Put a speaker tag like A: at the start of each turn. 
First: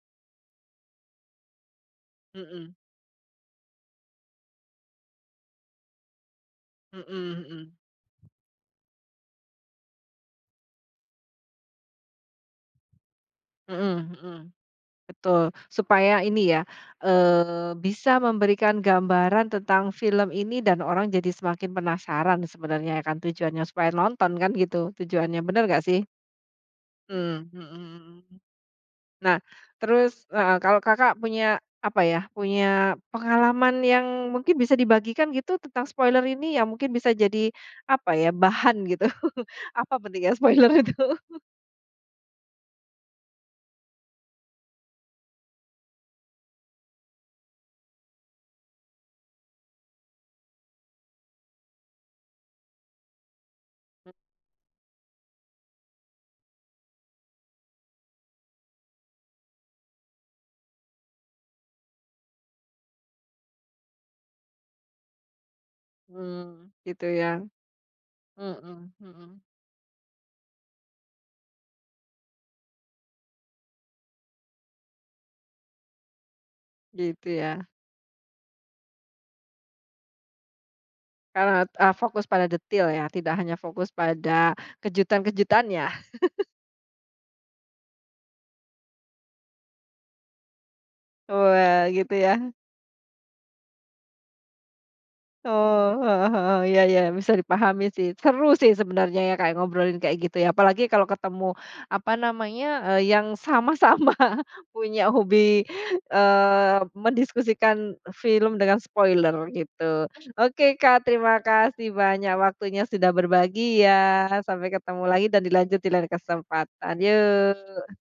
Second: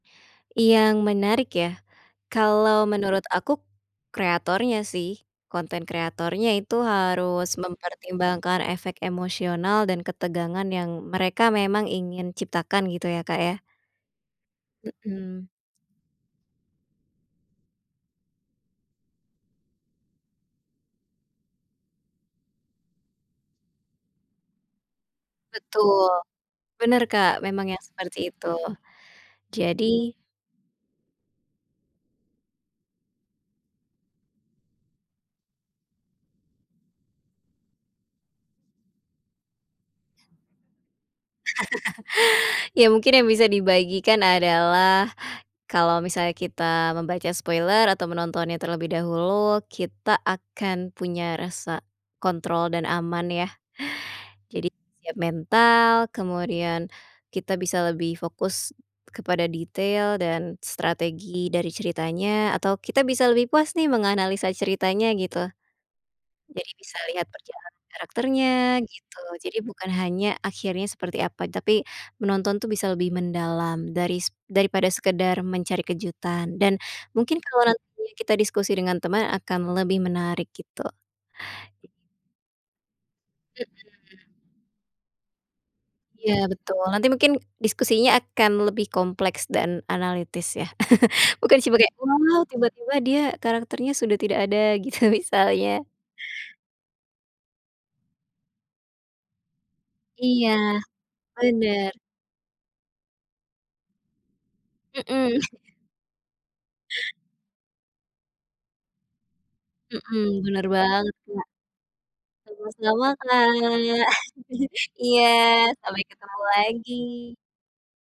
A: Yang menarik ya?
B: Mhm.
A: Kalau menurut aku kreatornya sih. Konten kreatornya itu
B: Mhm,
A: harus
B: mhm.
A: mempertimbangkan efek emosional dan ketegangan yang mereka memang ingin ciptakan gitu ya, Kak, ya.
B: Mhm, mhm.
A: Mhm.
B: Betul. Supaya ini ya, eee, bisa memberikan gambaran tentang film ini dan orang jadi semakin penasaran sebenarnya ya kan tujuannya, supaya nonton kan gitu tujuannya. Benar nggak sih?
A: Betul. Benar Kak,
B: Mmm, mhm,
A: memang yang
B: mhm.
A: seperti itu.
B: Nah,
A: Jadi
B: terus, heeh, kalau Kakak punya, apa ya, punya pengalaman yang mungkin bisa dibagikan gitu tentang spoiler ini, yang mungkin bisa jadi, apa ya, bahan gitu? Apa pentingnya spoiler itu?
A: Ya, mungkin yang bisa dibagikan adalah, kalau misalnya kita membaca spoiler atau menontonnya terlebih dahulu, kita akan punya rasa kontrol dan aman ya.
B: M
A: Jadi siap mental, kemudian kita bisa lebih fokus kepada detail dan strategi dari ceritanya, atau kita bisa lebih puas nih menganalisa ceritanya gitu. Jadi
B: Hmm,
A: bisa
B: gitu
A: lihat
B: ya.
A: perjalanan karakternya,
B: Mhm,
A: gitu.
B: mhm.
A: Jadi bukan hanya akhirnya seperti apa, tapi menonton tuh bisa lebih mendalam daris daripada sekedar mencari kejutan, dan
B: Gitu
A: mungkin
B: ya.
A: kalau nanti kita diskusi dengan teman akan lebih menarik gitu.
B: Kalau, e fokus pada detail ya, tidak hanya
A: Mhm.
B: fokus pada kejutan-kejutannya.
A: Iya, betul. Nanti mungkin diskusinya akan lebih kompleks dan analitis ya. Bukan
B: Wah,
A: sebagai,
B: gitu
A: "Wah,
B: ya.
A: tiba-tiba dia karakternya sudah tidak ada." Gitu misalnya.
B: Oh, heeh heeh. Ya, ya. Bisa dipahami sih. Seru sih sebenarnya ya, Kak, ngobrolin kayak gitu
A: Iya.
B: ya apalagi kalau ketemu,
A: Benar.
B: apa namanya, eee, yang sama-sama punya
A: Mhm.
B: hobi, eee, mendiskusikan film dengan spoiler gitu.
A: Mhm. Benar
B: Oke, Kak.
A: banget,
B: Terima
A: Kak.
B: kasih banyak waktunya
A: Sama-sama,
B: sudah berbagi
A: Kak.
B: ya. Sampai ketemu lagi
A: Iya.
B: dan dilanjut di
A: Sampai
B: lain
A: ketemu
B: kesempatan.
A: lagi.
B: Yuk.